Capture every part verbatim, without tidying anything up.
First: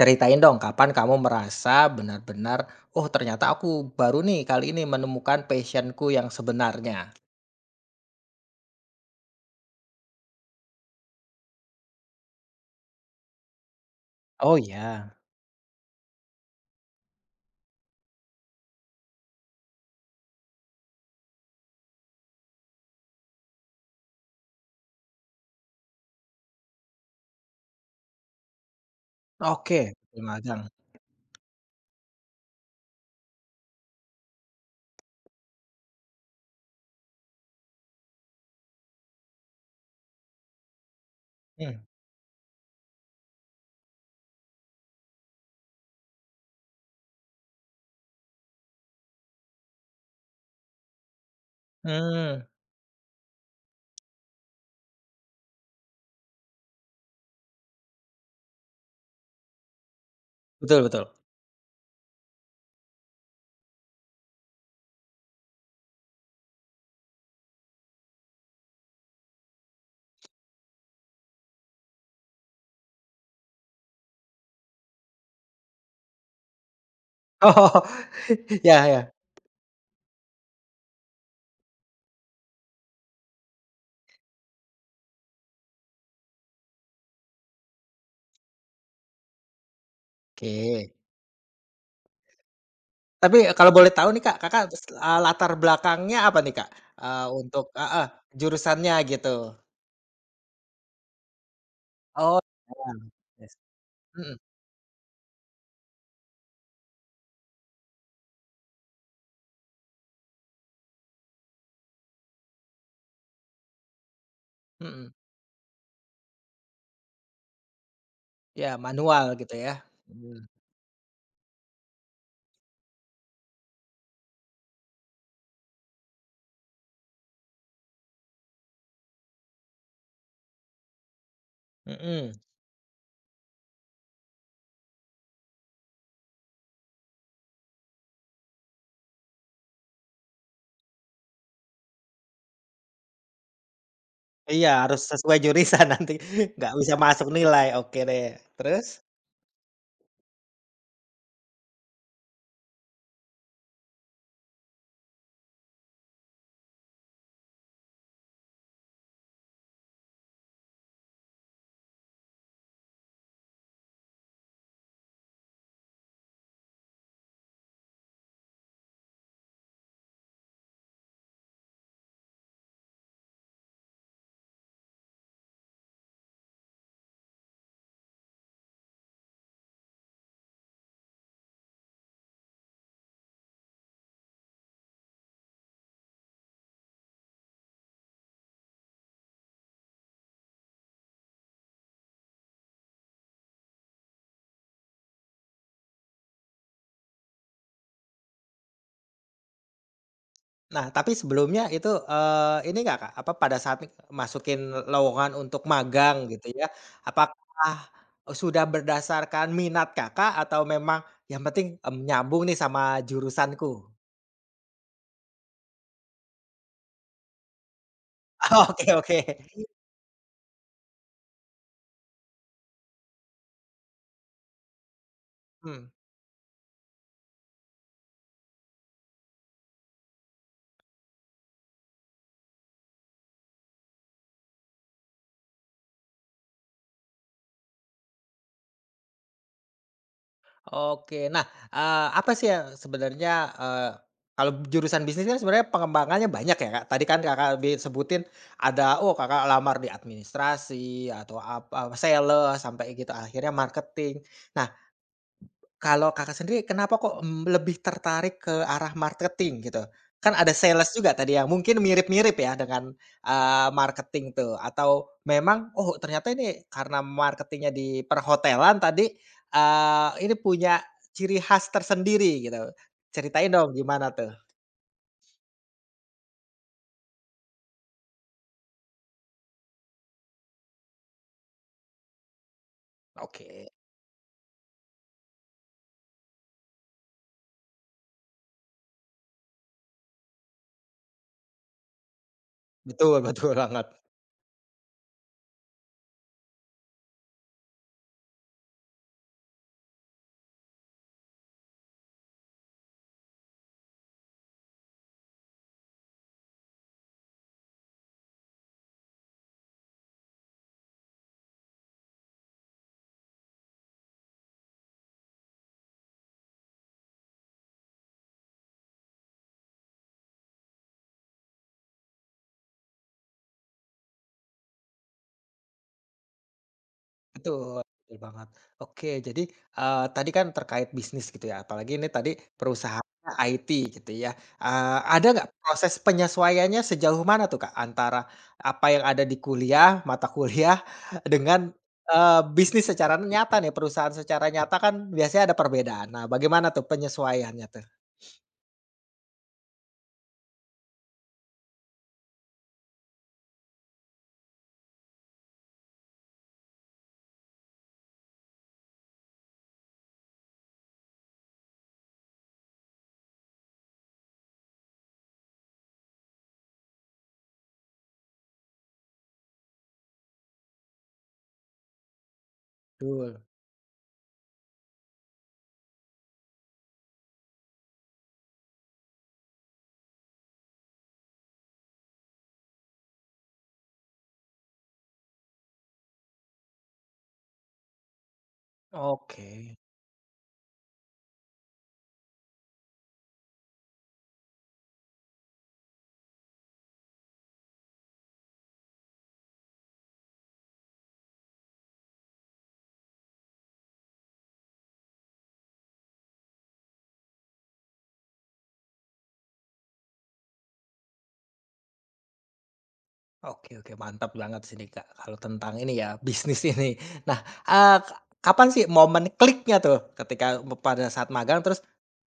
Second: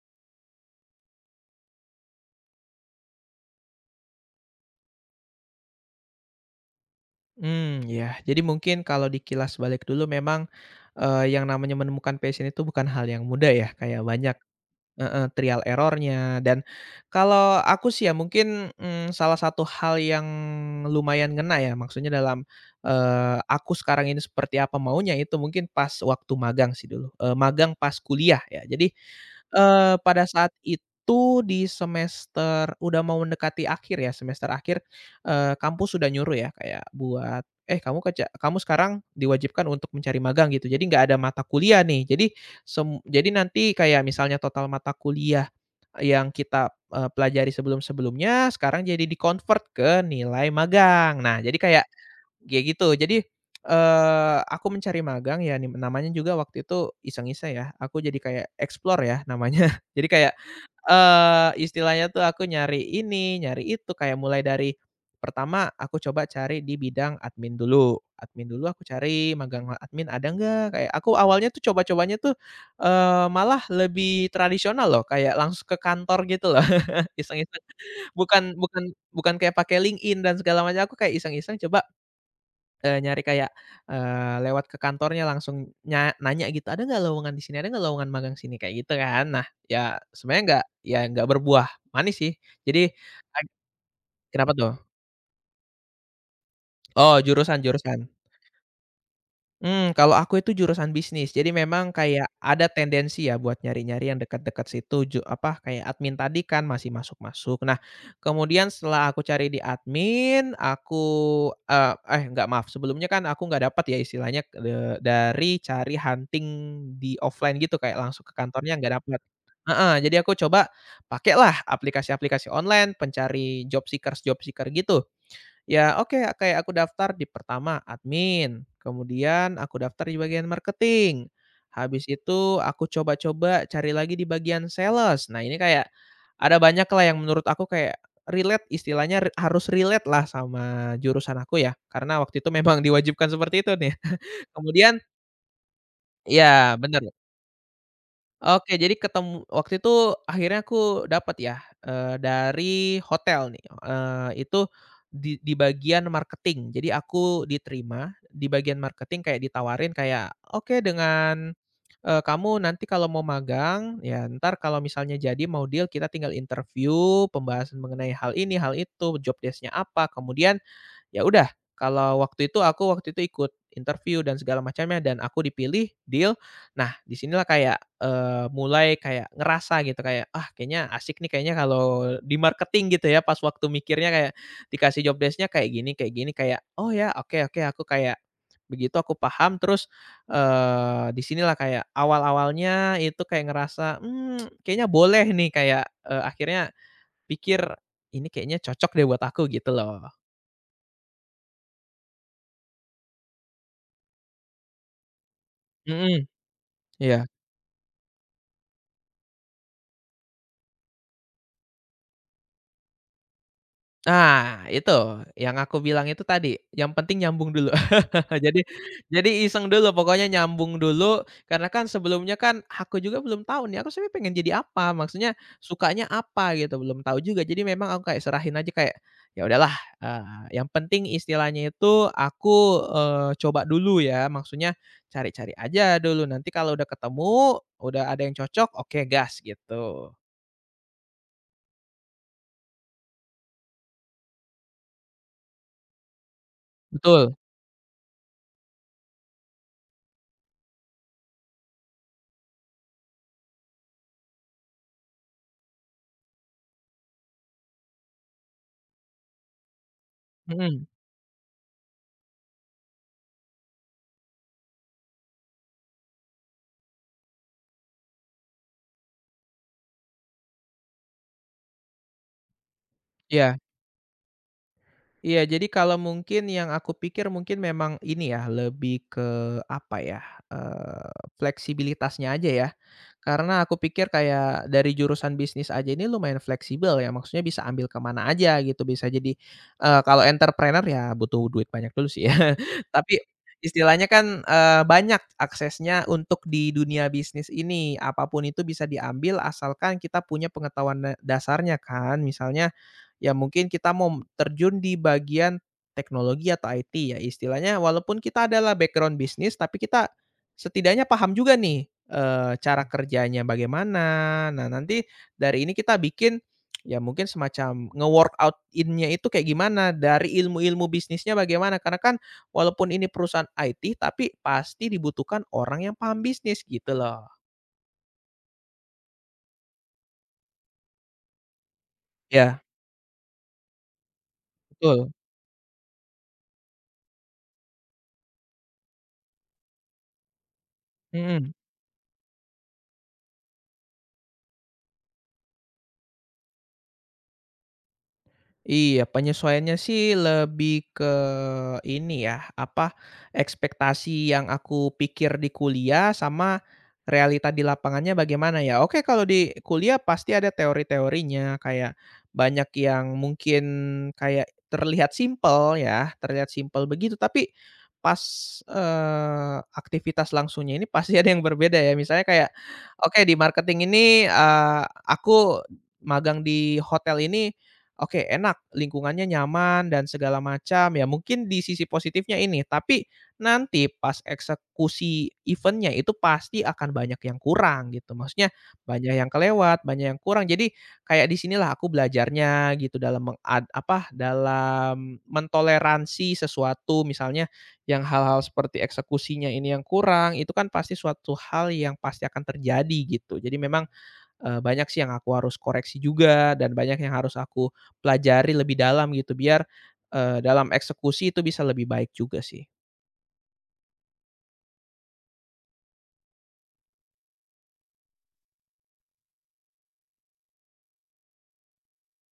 Ceritain dong kapan kamu merasa benar-benar, "Oh ternyata aku baru nih kali ini menemukan passion yang sebenarnya." Hmm, ya. Jadi mungkin kalau dikilas balik dulu memang, eee, yang namanya menemukan passion itu bukan hal yang mudah ya, kayak banyak. Oh ya. Heeh, trial error dan kalau aku sih ya mungkin, mmm, salah satu hal yang lumayan ngena ya maksudnya dalam, eee, aku sekarang ini seperti apa maunya itu mungkin pas waktu magang sih dulu, eee, magang pas kuliah ya jadi, Oke, eee, betul pada saat magang. itu di semester udah mau mendekati akhir ya semester akhir, eee, kampus sudah nyuruh ya kayak buat, "Eh kamu kerja kamu sekarang diwajibkan untuk mencari magang," gitu jadi nggak ada mata kuliah hmm nih jadi, Sem jadi nanti kayak misalnya total mata kuliah yang kita, eee, pelajari sebelum-sebelumnya sekarang jadi di-convert ke nilai magang. Nah, jadi kayak mmm, ya gitu. Jadi, eee, aku mencari magang ya nim namanya juga waktu itu iseng-iseng ya, aku jadi kayak explore ya namanya. Jadi kayak, betul betul. eee, istilahnya tuh aku nyari ini, nyari itu, kayak mulai dari pertama aku coba cari di bidang admin dulu. Admin dulu aku cari magang admin ada nggak, kayak aku awalnya tuh coba-cobanya tuh, eee, malah lebih tradisional loh, kayak langsung ke kantor gitu loh, iseng-iseng. Oh, Bukan bukan ya ya, bukan kayak pakai LinkedIn dan segala macam, aku kayak iseng-iseng coba. Eee, nyari kayak, eee, lewat ke kantornya langsung nya nanya gitu, "Ada nggak lowongan di sini? Ada nggak lowongan magang sini?" Kayak gitu kan. Nah, ya sebenarnya nggak, oke. ya nggak berbuah manis sih. Jadi Tapi ag kalau boleh tahu nih Kak, kenapa Kakak tuh? s eee, latar belakangnya apa nih Kak? Oh, Eee, jurusan Untuk heeh, jurusan. jurusannya gitu. Mmm, kalau aku itu jurusan bisnis, jadi memang kayak Oh, ada ya tendensi ya yes. buat nyari-nyari yang Mhm dekat-dekat situ ju apa, kayak admin tadi kan masih masuk-masuk. Nah, kemudian setelah aku cari di admin, aku, eee, eh enggak maaf, sebelumnya kan aku nggak dapat ya istilahnya, eee, mhm. dari cari hunting di offline gitu, kayak langsung ke Ya kantornya nggak dapat. manual gitu ya? Heeh, jadi aku Mhm, coba pakailah aplikasi-aplikasi online, pencari job seekers-job seeker gitu. Ya oke, kayak aku daftar di pertama admin, kemudian aku daftar di bagian marketing, habis mhm. itu aku coba-coba cari lagi di bagian sales. Nah ini kayak ada banyak lah yang menurut aku kayak relate istilahnya re harus relate lah sama jurusan aku ya, karena waktu itu memang diwajibkan seperti itu nih. Iya, harus Kemudian sesuai jurusan nanti, nggak ya bisa bener. masuk nilai, oke deh. Oke, Terus? jadi ketemu waktu itu akhirnya aku dapat ya, eee, dari hotel nih, eee, itu di di bagian marketing. Jadi aku diterima di bagian marketing kayak ditawarin kayak, "Oke dengan, eee, kamu nanti kalau mau magang, ya entar kalau misalnya jadi mau deal kita tinggal interview, pembahasan mengenai hal ini, hal itu, job desk-nya apa, kemudian ya udah," kalau waktu itu aku waktu itu ikut interview dan segala macamnya dan aku dipilih, deal. Nah, disinilah kayak, eee, mulai kayak ngerasa gitu kayak, "Ah, kayaknya asik nih kayaknya kalau di marketing," gitu ya, pas waktu mikirnya kayak dikasih job desk-nya kayak gini kayak gini, kayak, "Oh ya, oke oke." Aku kayak begitu aku paham terus, eee, di kayak awal-awalnya itu kayak ngerasa, "Mmm, kayaknya boleh nih." Kayak, eee, akhirnya pikir, "Ini kayaknya cocok deh buat aku," gitu loh. Nah, tapi sebelumnya itu, eee, ini nggak, Kak, apa pada saat masukin lowongan untuk Mhm, magang gitu ya, iya. apakah sudah berdasarkan minat Kakak atau memang yang penting, mmm, nyambung nih sama jurusanku? Nah, itu yang aku bilang itu tadi, yang penting nyambung dulu. Jadi Oke oke. jadi iseng dulu, pokoknya nyambung dulu, karena kan sebelumnya kan aku juga belum tahu nih, aku sebenarnya pengen jadi apa, maksudnya Mhm. sukanya apa gitu, belum tahu juga. Jadi memang aku kayak serahin aja kayak, ya udahlah, eee, yang penting istilahnya itu aku, eee, coba dulu ya, maksudnya cari-cari aja dulu, nanti kalau udah ketemu, udah ada yang cocok, oke gas gitu. Oke. Nah, eee, apa sih yang sebenarnya, eee, kalau jurusan bisnis kan sebenarnya pengembangannya banyak ya, Kak. Tadi kan Betul, Kakak bi sebutin ada, oh, Kakak lamar di administrasi atau apa, sales sampai gitu, akhirnya marketing. Nah, kalau Kakak sendiri kenapa kok, mmm, lebih tertarik ke arah marketing gitu? Kan ada mhm, sales juga tadi yang mungkin mirip-mirip ya dengan, eee, marketing tuh atau memang, oh ternyata ini karena marketingnya di perhotelan tadi, eee, ini punya ciri khas tersendiri gitu. Ceritain iya. dong gimana tuh? Iya, jadi kalau mungkin yang aku pikir mungkin memang ini ya, lebih ke apa ya, eee, fleksibilitasnya aja ya. Karena Oke, aku pikir kayak dari jurusan bisnis aja ini lumayan fleksibel ya, maksudnya bisa ambil kemana aja gitu, bisa jadi, eee, kalau entrepreneur ya butuh duit banyak dulu sih ya. Tapi betul betul banget. istilahnya kan, eee, banyak aksesnya untuk di dunia bisnis ini, apapun itu bisa diambil asalkan kita punya pengetahuan da dasarnya kan. Misalnya ya mungkin kita mau terjun di bagian teknologi atau I T ya istilahnya walaupun kita adalah background bisnis tapi kita setidaknya paham juga nih, eee, cara mhm kerjanya bagaimana. Nah nanti dari ini kita bikin ya mungkin semacam nge-workout in-nya itu kayak gimana, dari ilmu-ilmu bisnisnya bagaimana, karena kan walaupun ini perusahaan I T tapi pasti dibutuhkan orang yang paham bisnis gitu loh. Betul, betul banget. Oke, jadi, eee, tadi kan terkait bisnis gitu ya, apalagi ini tadi Ya perusahaannya I T gitu ya. Eee, betul, Ada nggak proses penyesuaiannya sejauh mana tuh, Kak, antara apa yang ada di kuliah, mata kuliah mhm. dengan, eee, bisnis secara nyata nih, perusahaan secara nyata kan biasanya ada perbedaan. Nah, bagaimana tuh penyesuaiannya tuh? Iya, penyesuaiannya sih lebih ke ini ya, apa, ekspektasi yang aku pikir di kuliah sama realita di lapangannya bagaimana ya. Oke, kalau di kuliah pasti ada teori-teorinya, kayak banyak yang mungkin kayak terlihat simpel ya, terlihat simpel begitu, tapi pas, eee, aktivitas langsungnya ini pasti ada yang berbeda ya. Misalnya kayak, oke di Dul. marketing ini, eee, aku magang di hotel ini. Oke, enak, lingkungannya nyaman dan segala macam, ya mungkin di sisi positifnya ini, tapi nanti pas eksekusi eventnya itu pasti akan banyak yang kurang gitu, maksudnya banyak yang Oke. kelewat, banyak yang kurang. Jadi kayak di sinilah aku belajarnya gitu dalam mengad apa, dalam mentoleransi sesuatu misalnya yang hal-hal seperti eksekusinya ini yang kurang, itu kan pasti suatu hal yang pasti akan terjadi gitu. Jadi memang Eee, banyak sih yang aku harus koreksi juga dan banyak yang harus aku pelajari lebih dalam gitu biar, eee, dalam eksekusi itu bisa lebih baik juga sih. Oke oke, mantap banget sih nih, Kak, kalau tentang ini ya, bisnis ini. Nah, eee, ka kapan sih momen kliknya tuh ketika me pada saat magang terus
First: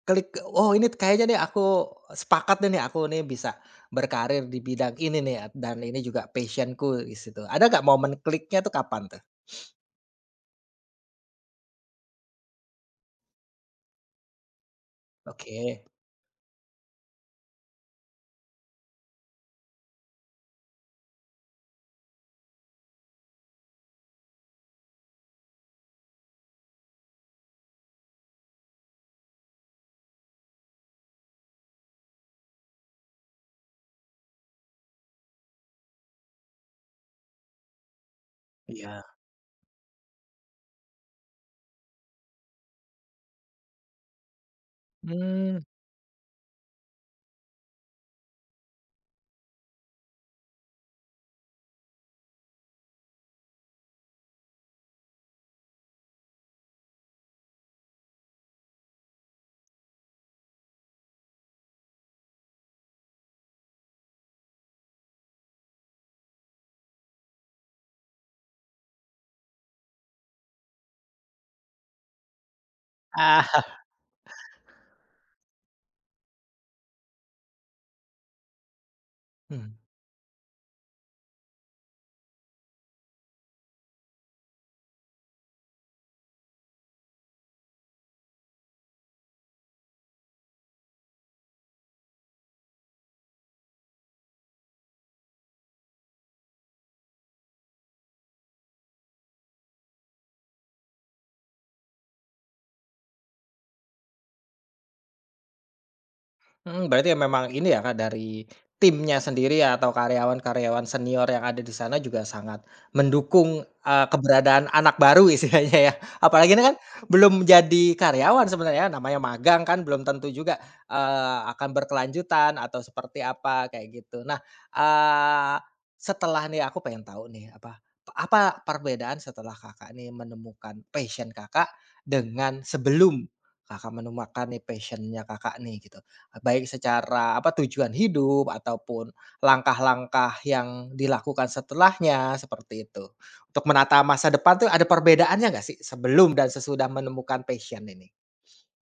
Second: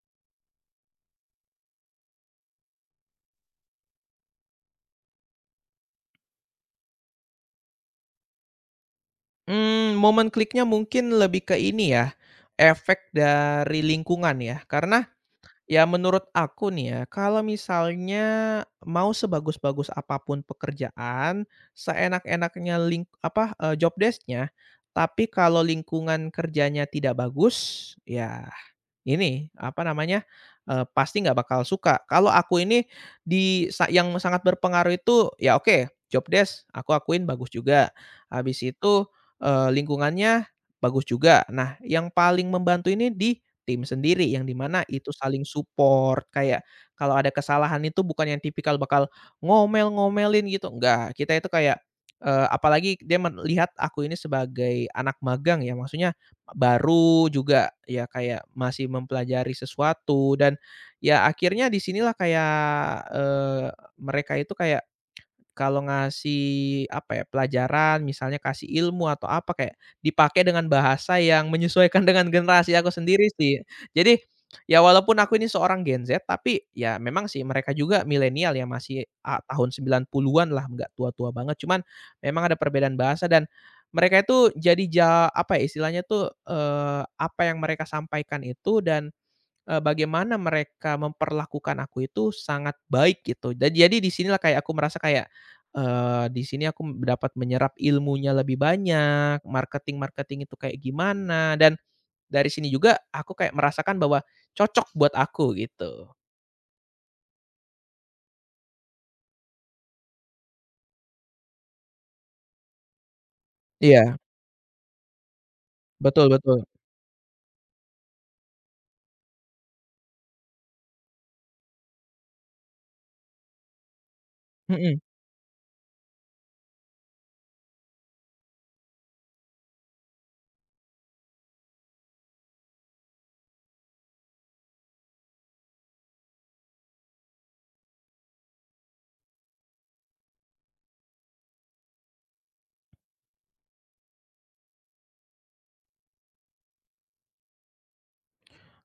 klik, "Oh, ini kayaknya nih aku sepakat deh nih, aku nih bisa berkarir di bidang ini nih dan ini juga passion di situ. Ada nggak momen kliknya tuh kapan tuh? Hmm, momen kliknya mungkin lebih ke ini ya, efek dari lingkungan ya. Karena Oke, ya menurut aku nih ya, kalau misalnya mau sebagus-bagus apapun pekerjaan, seenak-enaknya ling apa, eee, job desk-nya, tapi kalau lingkungan kerjanya tidak bagus, ya ini, apa namanya, eee, pasti nggak bakal suka. Kalau aku ini di sa yang sangat berpengaruh itu, ya oke, job desk aku akuin bagus juga, habis iya. itu, eee, lingkungannya bagus juga. Nah, yang paling membantu ini di tim sendiri, yang dimana itu saling Mmm. support, kayak kalau ada kesalahan itu bukan yang tipikal bakal ngomel-ngomelin gitu, enggak. Kita itu kayak, eee, apalagi dia melihat aku ini sebagai anak magang ya, maksudnya baru juga, ya kayak masih mempelajari sesuatu dan ya akhirnya disinilah kayak, eee, mereka itu kayak kalau ngasih, apa ya, pelajaran misalnya kasih ilmu atau apa kayak dipakai dengan bahasa yang menyesuaikan dengan generasi aku sendiri sih. Ah. Jadi, ya walaupun aku ini seorang Gen Z, tapi ya memang sih mereka juga milenial ya masih, a tahun sembilan puluh-an lah, nggak tua-tua banget. Cuman memang ada perbedaan bahasa dan mereka itu jadi ja apa ya, istilahnya tuh, eee, apa yang mereka sampaikan itu dan Eee, bagaimana mereka memperlakukan aku itu sangat baik gitu. Dan jadi di sinilah kayak aku merasa kayak, eee, di sini aku dapat menyerap ilmunya lebih banyak, marketing-marketing itu kayak gimana, dan dari sini juga aku kayak merasakan bahwa cocok buat aku gitu. Mhm, berarti ya memang ini ya Kak, dari timnya sendiri ya atau karyawan-karyawan senior yang ada di sana juga sangat mendukung, eee, Iya, keberadaan anak baru istilahnya ya. betul Apalagi betul. ini kan belum jadi karyawan sebenarnya, namanya magang kan belum tentu juga, eee, akan berkelanjutan atau seperti apa, kayak gitu. Nah, Mhm. eee, setelah nih aku pengen tahu nih apa, apa perbedaan setelah Kakak nih menemukan passion Kakak dengan sebelum Kakak menemukan nih passion-nya Kakak nih gitu? Baik secara apa, tujuan hidup ataupun langkah-langkah yang dilakukan setelahnya, seperti itu. Untuk menata masa depan tuh ada perbedaannya nggak sih sebelum dan sesudah menemukan passion ini?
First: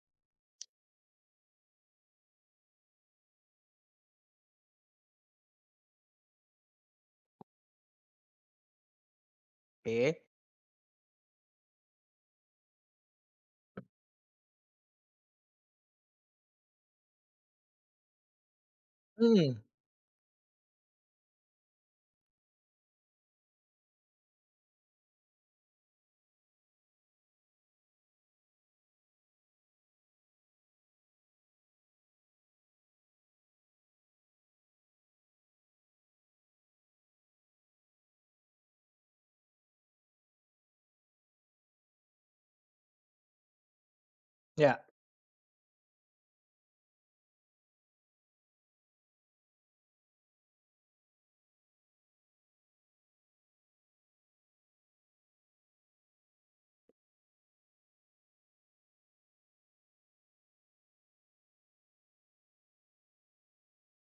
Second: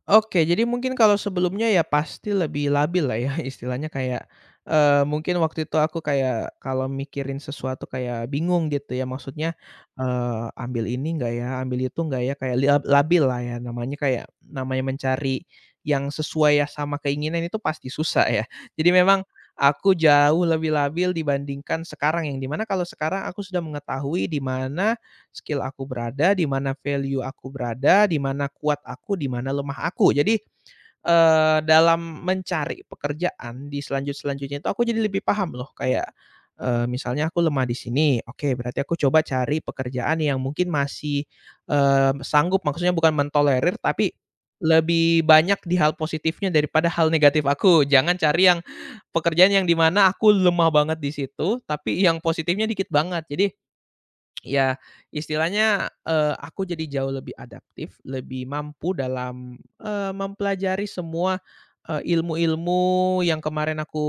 Oke, jadi mungkin kalau sebelumnya ya pasti lebih labil lah ya istilahnya kayak, eee, mungkin waktu itu aku kayak kalau mikirin sesuatu kayak bingung gitu ya maksudnya, Oke. eee, ambil ini enggak ya, ambil itu enggak ya, kayak lia labil lah ya namanya kayak namanya mencari yang sesuai ya sama keinginan itu pasti susah ya. Jadi memang Hmm aku jauh lebih labil dibandingkan sekarang yang dimana kalau sekarang aku sudah mengetahui di mana skill aku berada, di mana value aku berada, di mana kuat aku, di mana lemah aku. Jadi, eee, dalam mencari pekerjaan di selanjut-selanjutnya itu aku jadi lebih paham loh kayak, eee, misalnya aku lemah di sini, oke berarti aku coba cari pekerjaan yang mungkin masih, eee, sanggup maksudnya bukan mentolerir tapi ya. lebih banyak di hal positifnya daripada hal negatif aku. Jangan cari yang pekerjaan yang di mana aku lemah banget di situ, tapi yang positifnya dikit banget. Jadi, ya, istilahnya, eee, aku jadi jauh lebih adaptif, lebih mampu dalam, eee, mempelajari semua, eee, ilmu-ilmu yang kemarin aku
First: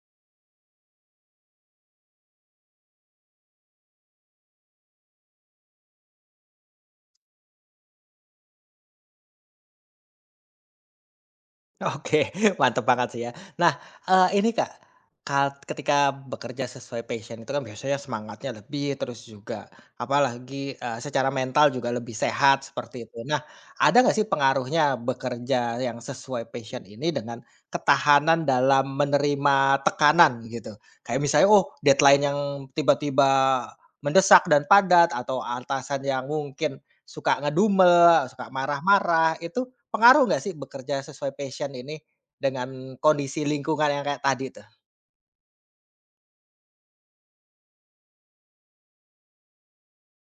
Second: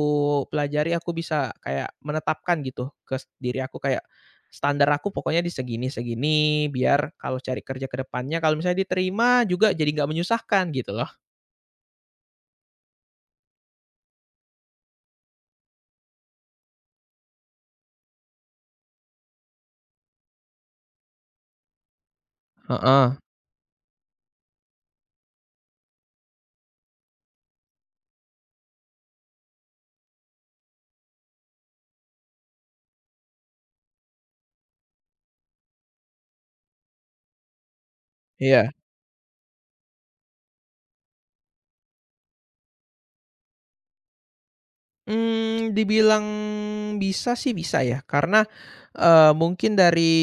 pelajari, aku bisa kayak menetapkan gitu ke s diri aku kayak, standar aku pokoknya di segini-segini, biar kalau cari kerja ke depannya kalau misalnya diterima juga jadi nggak menyusahkan gitu loh. Oke, mantep banget sih ya. Nah, eee, ini Kak, kal ketika bekerja sesuai passion itu kan biasanya semangatnya lebih, terus juga apalagi, eee, secara mental juga lebih sehat seperti itu. Heeh, Nah, ada nggak sih pengaruhnya bekerja yang sesuai passion ini dengan ketahanan dalam menerima tekanan gitu? Kayak misalnya, oh deadline yang tiba-tiba mendesak dan padat atau atasan yang mungkin suka ngedumel, suka iya. marah-marah, itu pengaruh nggak sih bekerja sesuai passion ini dengan kondisi lingkungan yang kayak tadi tuh? Mmm, dibilang bisa sih bisa ya, karena, eee, mungkin dari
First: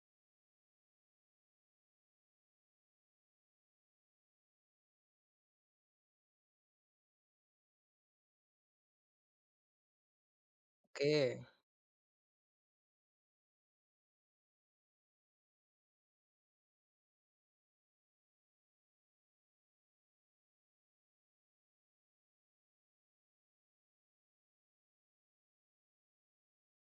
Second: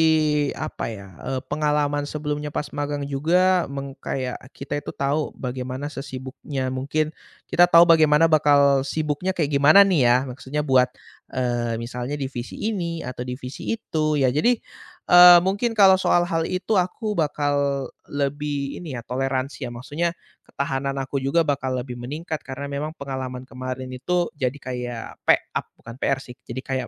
apa ya, eee, pengalaman sebelumnya pas magang juga meng kayak kita itu tahu bagaimana sesibuknya mungkin kita tahu bagaimana bakal sibuknya kayak gimana nih ya, maksudnya buat, Oke. eee, misalnya divisi ini atau divisi itu ya. Jadi, eee, mungkin kalau soal hal itu aku bakal lebih ini ya, toleransi ya, maksudnya ketahanan aku juga bakal lebih meningkat karena memang pengalaman kemarin itu jadi kayak pe up bukan P R sih, jadi kayak,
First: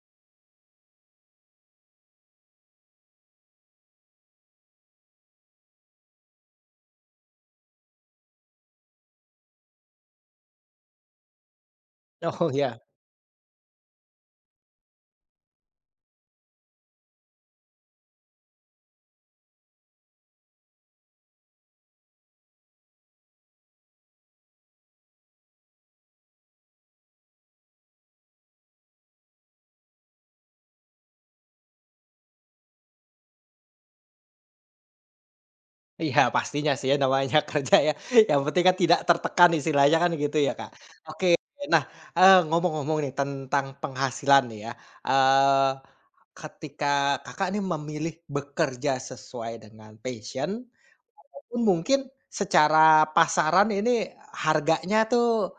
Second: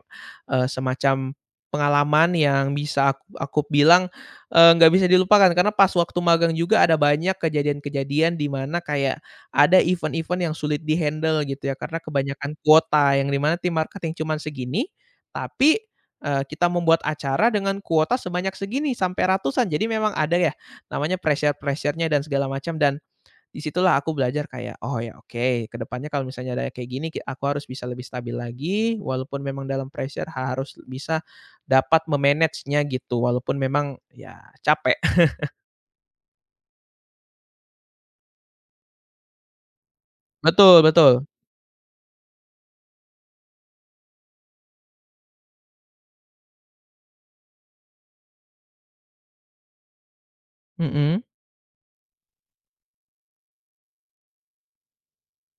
eee, semacam pengalaman yang bisa aku aku bilang, eee, nggak bisa dilupakan karena pas waktu magang juga ada banyak kejadian-kejadian di mana kayak ada event-event yang sulit dihandle gitu ya, karena Oh kebanyakan ya, kuota yang dimana mana tim marketing cuman segini, tapi, eee, kita membuat acara dengan kuota sebanyak segini sampai ratusan. Jadi memang ada ya namanya pressure pressurenya dan segala macam dan disitulah aku belajar kayak, "Oh ya oke, kedepannya kalau misalnya ada kayak gini, ki aku harus bisa lebih stabil lagi, walaupun memang dalam pressure harus bisa dapat memanage nya gitu, walaupun memang ya capek." iya pastinya sih ya namanya kerja ya, yang penting kan tidak tertekan istilahnya kan gitu ya, Kak. Betul betul. Oke, nah, eee, ngomong-ngomong nih tentang penghasilan nih ya, eee, ketika Kakak nih memilih bekerja sesuai dengan passion, Mhm, pun mungkin secara pasaran ini harganya tuh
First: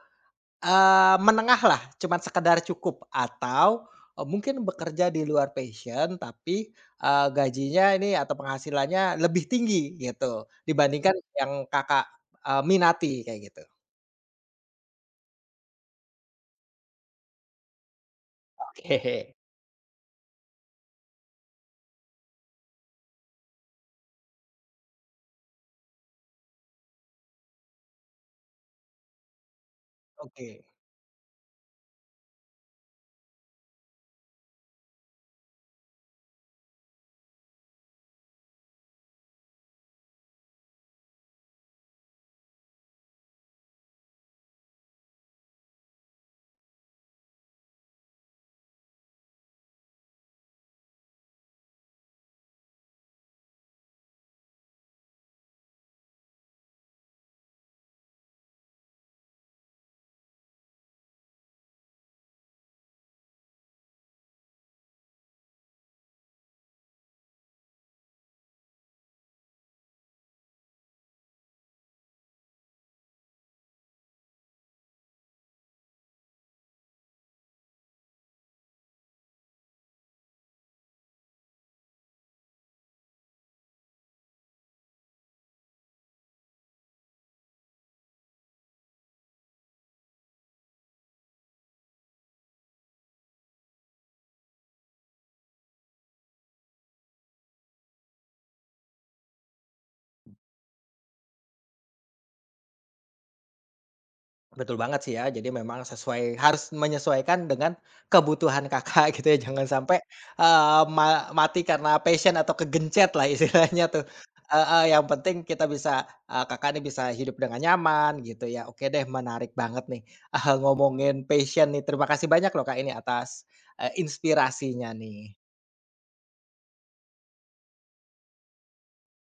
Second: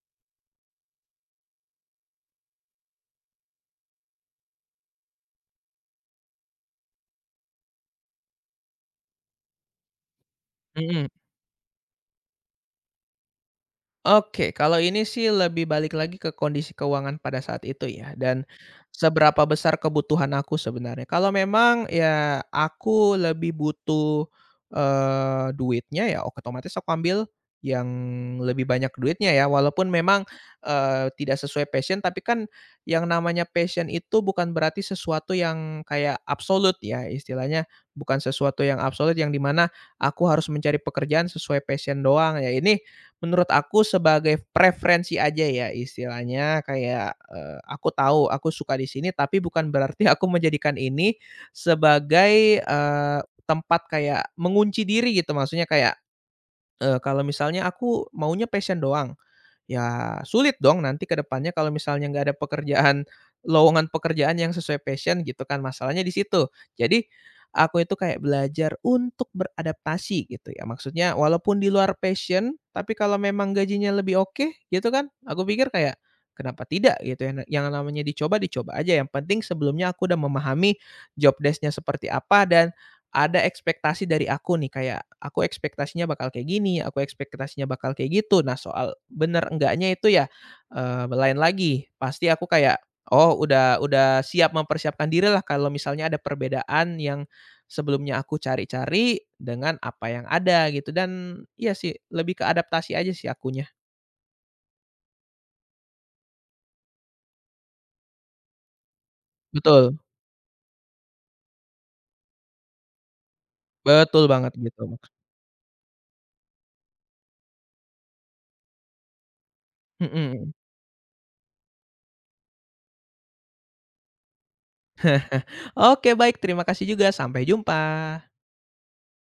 eh, menengah lah, cuman sekedar cukup atau, eee, mungkin bekerja di luar passion tapi, eee, gajinya ini atau penghasilannya lebih tinggi gitu mhm. dibandingkan yang Kakak, eee, minati kayak gitu. Oke, kalau ini sih lebih balik lagi ke kondisi keuangan pada saat itu ya, dan Oke. seberapa besar kebutuhan aku sebenarnya. Kalau memang ya aku lebih butuh, eee, duitnya ya otomatis aku ambil yang lebih banyak duitnya ya, walaupun memang, Oke. eee, tidak sesuai passion, tapi kan yang namanya passion itu bukan berarti sesuatu yang kayak absolut ya, istilahnya bukan sesuatu yang absolut yang dimana aku harus mencari pekerjaan sesuai passion doang ya. Ini menurut aku sebagai preferensi aja ya istilahnya kayak, eee, aku tahu aku suka di sini tapi bukan berarti aku menjadikan ini sebagai, eee, tempat kayak mengunci diri gitu maksudnya kayak, eee, kalau misalnya aku maunya passion doang ya sulit dong nanti ke depannya kalau misalnya nggak ada pekerjaan lowongan pekerjaan yang sesuai passion gitu kan, masalahnya di situ. Jadi, aku itu kayak belajar untuk beradaptasi gitu ya, maksudnya walaupun di luar passion, tapi kalau memang gajinya lebih oke gitu kan, aku pikir kayak, kenapa tidak gitu ya, yang namanya dicoba, dicoba aja yang penting sebelumnya aku udah memahami job desk-nya seperti apa dan ada ekspektasi dari aku nih, kayak aku ekspektasinya bakal kayak gini, aku ekspektasinya bakal kayak gitu. Nah, soal bener enggaknya itu ya, eee, lain lagi. Pasti aku kayak, oh udah udah siap mempersiapkan diri lah kalau misalnya ada perbedaan yang sebelumnya aku cari-cari dengan apa yang ada gitu dan iya sih, lebih ke adaptasi aja sih akunya. Betul banget sih ya, jadi memang sesuai harus menyesuaikan dengan kebutuhan Kakak gitu ya, jangan Betul, sampai, eee, ma mati karena passion atau kegencet lah istilahnya tuh. betul banget gitu, Heeh, Mak yang penting kita bisa, eee, Kakak ini bisa hidup dengan nyaman gitu ya. Oke deh, menarik banget nih, mhm mhm. eee, ngomongin passion nih. Terima kasih banyak loh Kak ini atas, eee, inspirasinya nih. Oke baik, terima kasih juga, sampai jumpa.